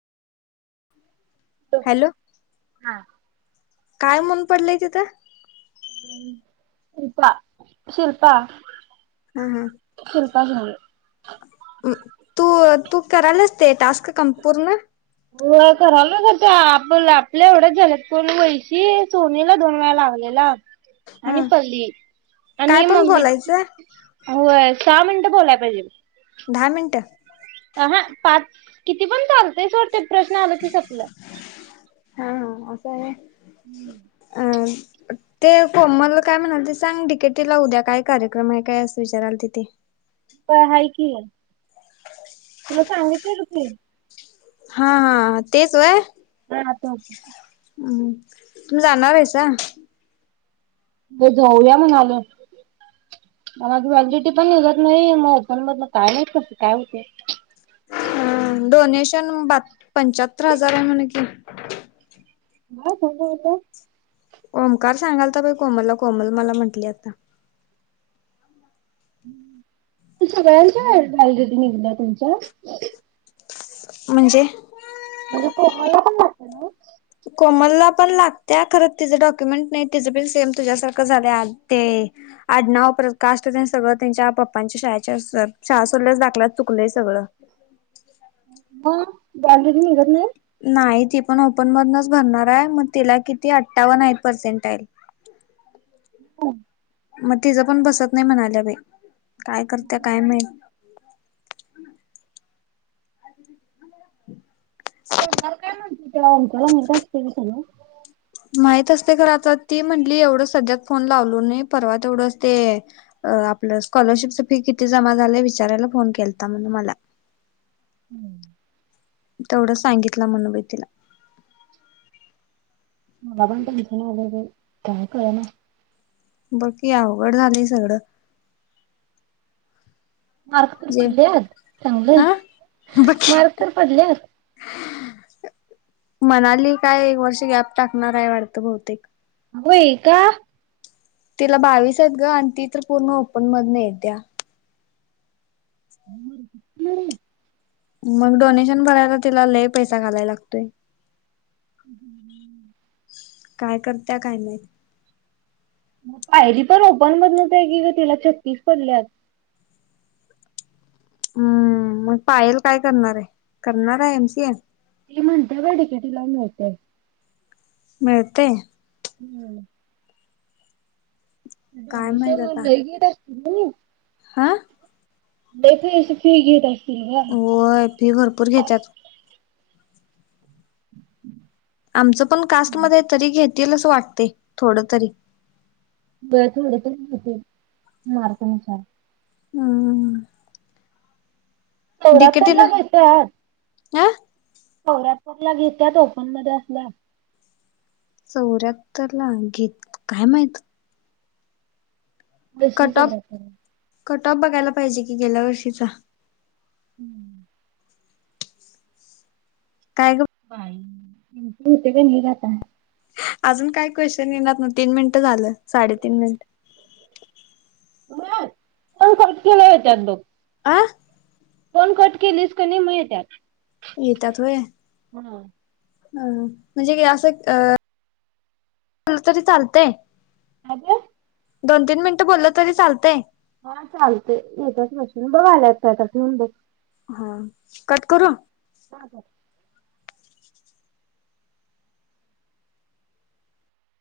हा. हॅलो काय मरून पडलंय तिथं? हम् शिल्पा शिल्पा. हम हम [unintelligible] तू तू करायलाच ते टास्क पूर्ण. हो करलोय णा. आपण आपल्या एवढं झलकोड वैशी सोनीला दोन वेळा लागलेला. हा आणिनपल्ली काय आणि म पण ममी बोलायचं होय सहा मिनिट. बोलाय पायजे. दहा मिनट. हा हा पाच, किती पण चालतय सोड ते प्रश्न आलं कि संपलं. वय. हम्म. ते कोमल काय म्हणाल ती सांग, डि, के, की ला उद्या काय कार्यक्रम आहे काय अस विचाराल ति. ती. वय हाय कि. मला सांगितलं की. हा, हा, तेच व्हय. ह, ते. हम्, तुम्ही जाणार आरसा. म जाऊया म्हणालोय. [unintelligible] पण निघत नाही मग ओपन मधन काय माहित कसं काय होतेय. हम्म डोनेशन बात पंचाहत्तर हजार आहे म्हणे कि. [unintelligible] ओमकार सांगालता बाई कोमलला कोमल मला म्हटली आता. सगळ्यांच्या [unintelligible] निघला तुमच्या. म्हणजे? म्हणजे कोमलला पण वाटत ना? कोमलला पण लागत्या खरं तिचं डॉक्युमेंट नाही तिचं पण सेम तुझ्यासारखं झाले [unintelligible] ते आडनाव परत काष्ट ते न सगळं त्यांच्या पप्पांच्या शाळाच्या [unintelligible] शाळा सोडलेल्या दाखल्यात चुकलय स बर. [unintelligible] गॅलरी निघत नाही? नाही ती पण ओपन मधनच भरणार आहे मग तिला किती अठ्ठावन्न आहे पर्सेंटईल. [unintelligible] [unintelligible] मग तिचं पण बसत नाही म्हणाल्या बाई. काय करत्या काय माहित. [inaudible] ओंकार काय म्हणतला. [unintelligible] तुला ओमकार. [unintelligible] माहित असतय खरं आता ती म्हण ली एवढं सध्या फोन लावलो नाही. परवा तेवढंच ते आपलं स्कोलररशिपच फी किती जमा [unintelligible] विचारायला फोन केलता म्हणे मला. हम्म. तेवढं सांगितलं म्हणो बाई तिला. मला पण टेनशन आलय बाई काय कळ ना. बाकी अवघड झाले सगळं. मार्क तर जे पडलेत चांगलं हा मार्क तर पडल्यात मणाली काय एक वर्ष गॅप टाकणार आहे वाढतं बहुतेक. होय का? तिला बावीस आहेत ग आणि ती तर पूर्ण ओपन मधन येत्या. हम्म हम्म. मग डोनेशन भरायला तिला लय पैसा घालायला लागतोय. हम्म. काय करत्या काय माहित. पायरी पण ओपन मधनच हाय की गं, तिला छत्तीस पडल्यातऽ हम्म, मग पायल काय करणार आहे? करणार आहे एम सी ए? ती म्हणते बाई डी के टी मिळतय. मिळतय. हम्म. काय माहित [unintelligible] हां? लय [unintelligible] फी घेत आहे. होय फी भरपूर घेतात. आमचं पण कास्टमध्ये तरी घेतील असं वाटते थोडं तरी. व्हय थोडं तरी घेत्याल मार्कांनुसार. हम्म, हम्म, हम्म. चौऱ्याहत्तरला घेत्यात. आ? चौऱ्याहतरला घेत्यात ओपन मध्ये असल्यास. चौऱ्याहत्तरला घेत काय माहित? [unintelligible] कट ऑफ चौऱ्याहत्तरला. कट ऑफ बघायला पाहिजे कि गेल्या वर्षीचा. [inaudible] काय. ग बाई नेते ग मी जाताना. अजून काय क्वेश्चन येणार ना तीन मिनिट झालं साडेतीन मिनट. लवकरचं केळं येत्यात बग [unintelligible] आ दोन कट किलिस कनि मग येत्यात. येतात वय. हम! ह म्हणजे असं अ तरी चालतय. [unintelligible] दोन तीन मिनिटं बोलल तरी चालतंय. हा चालतंय, [unintelligible] बघ आल्यात काय. हा कट करू. हा बघ.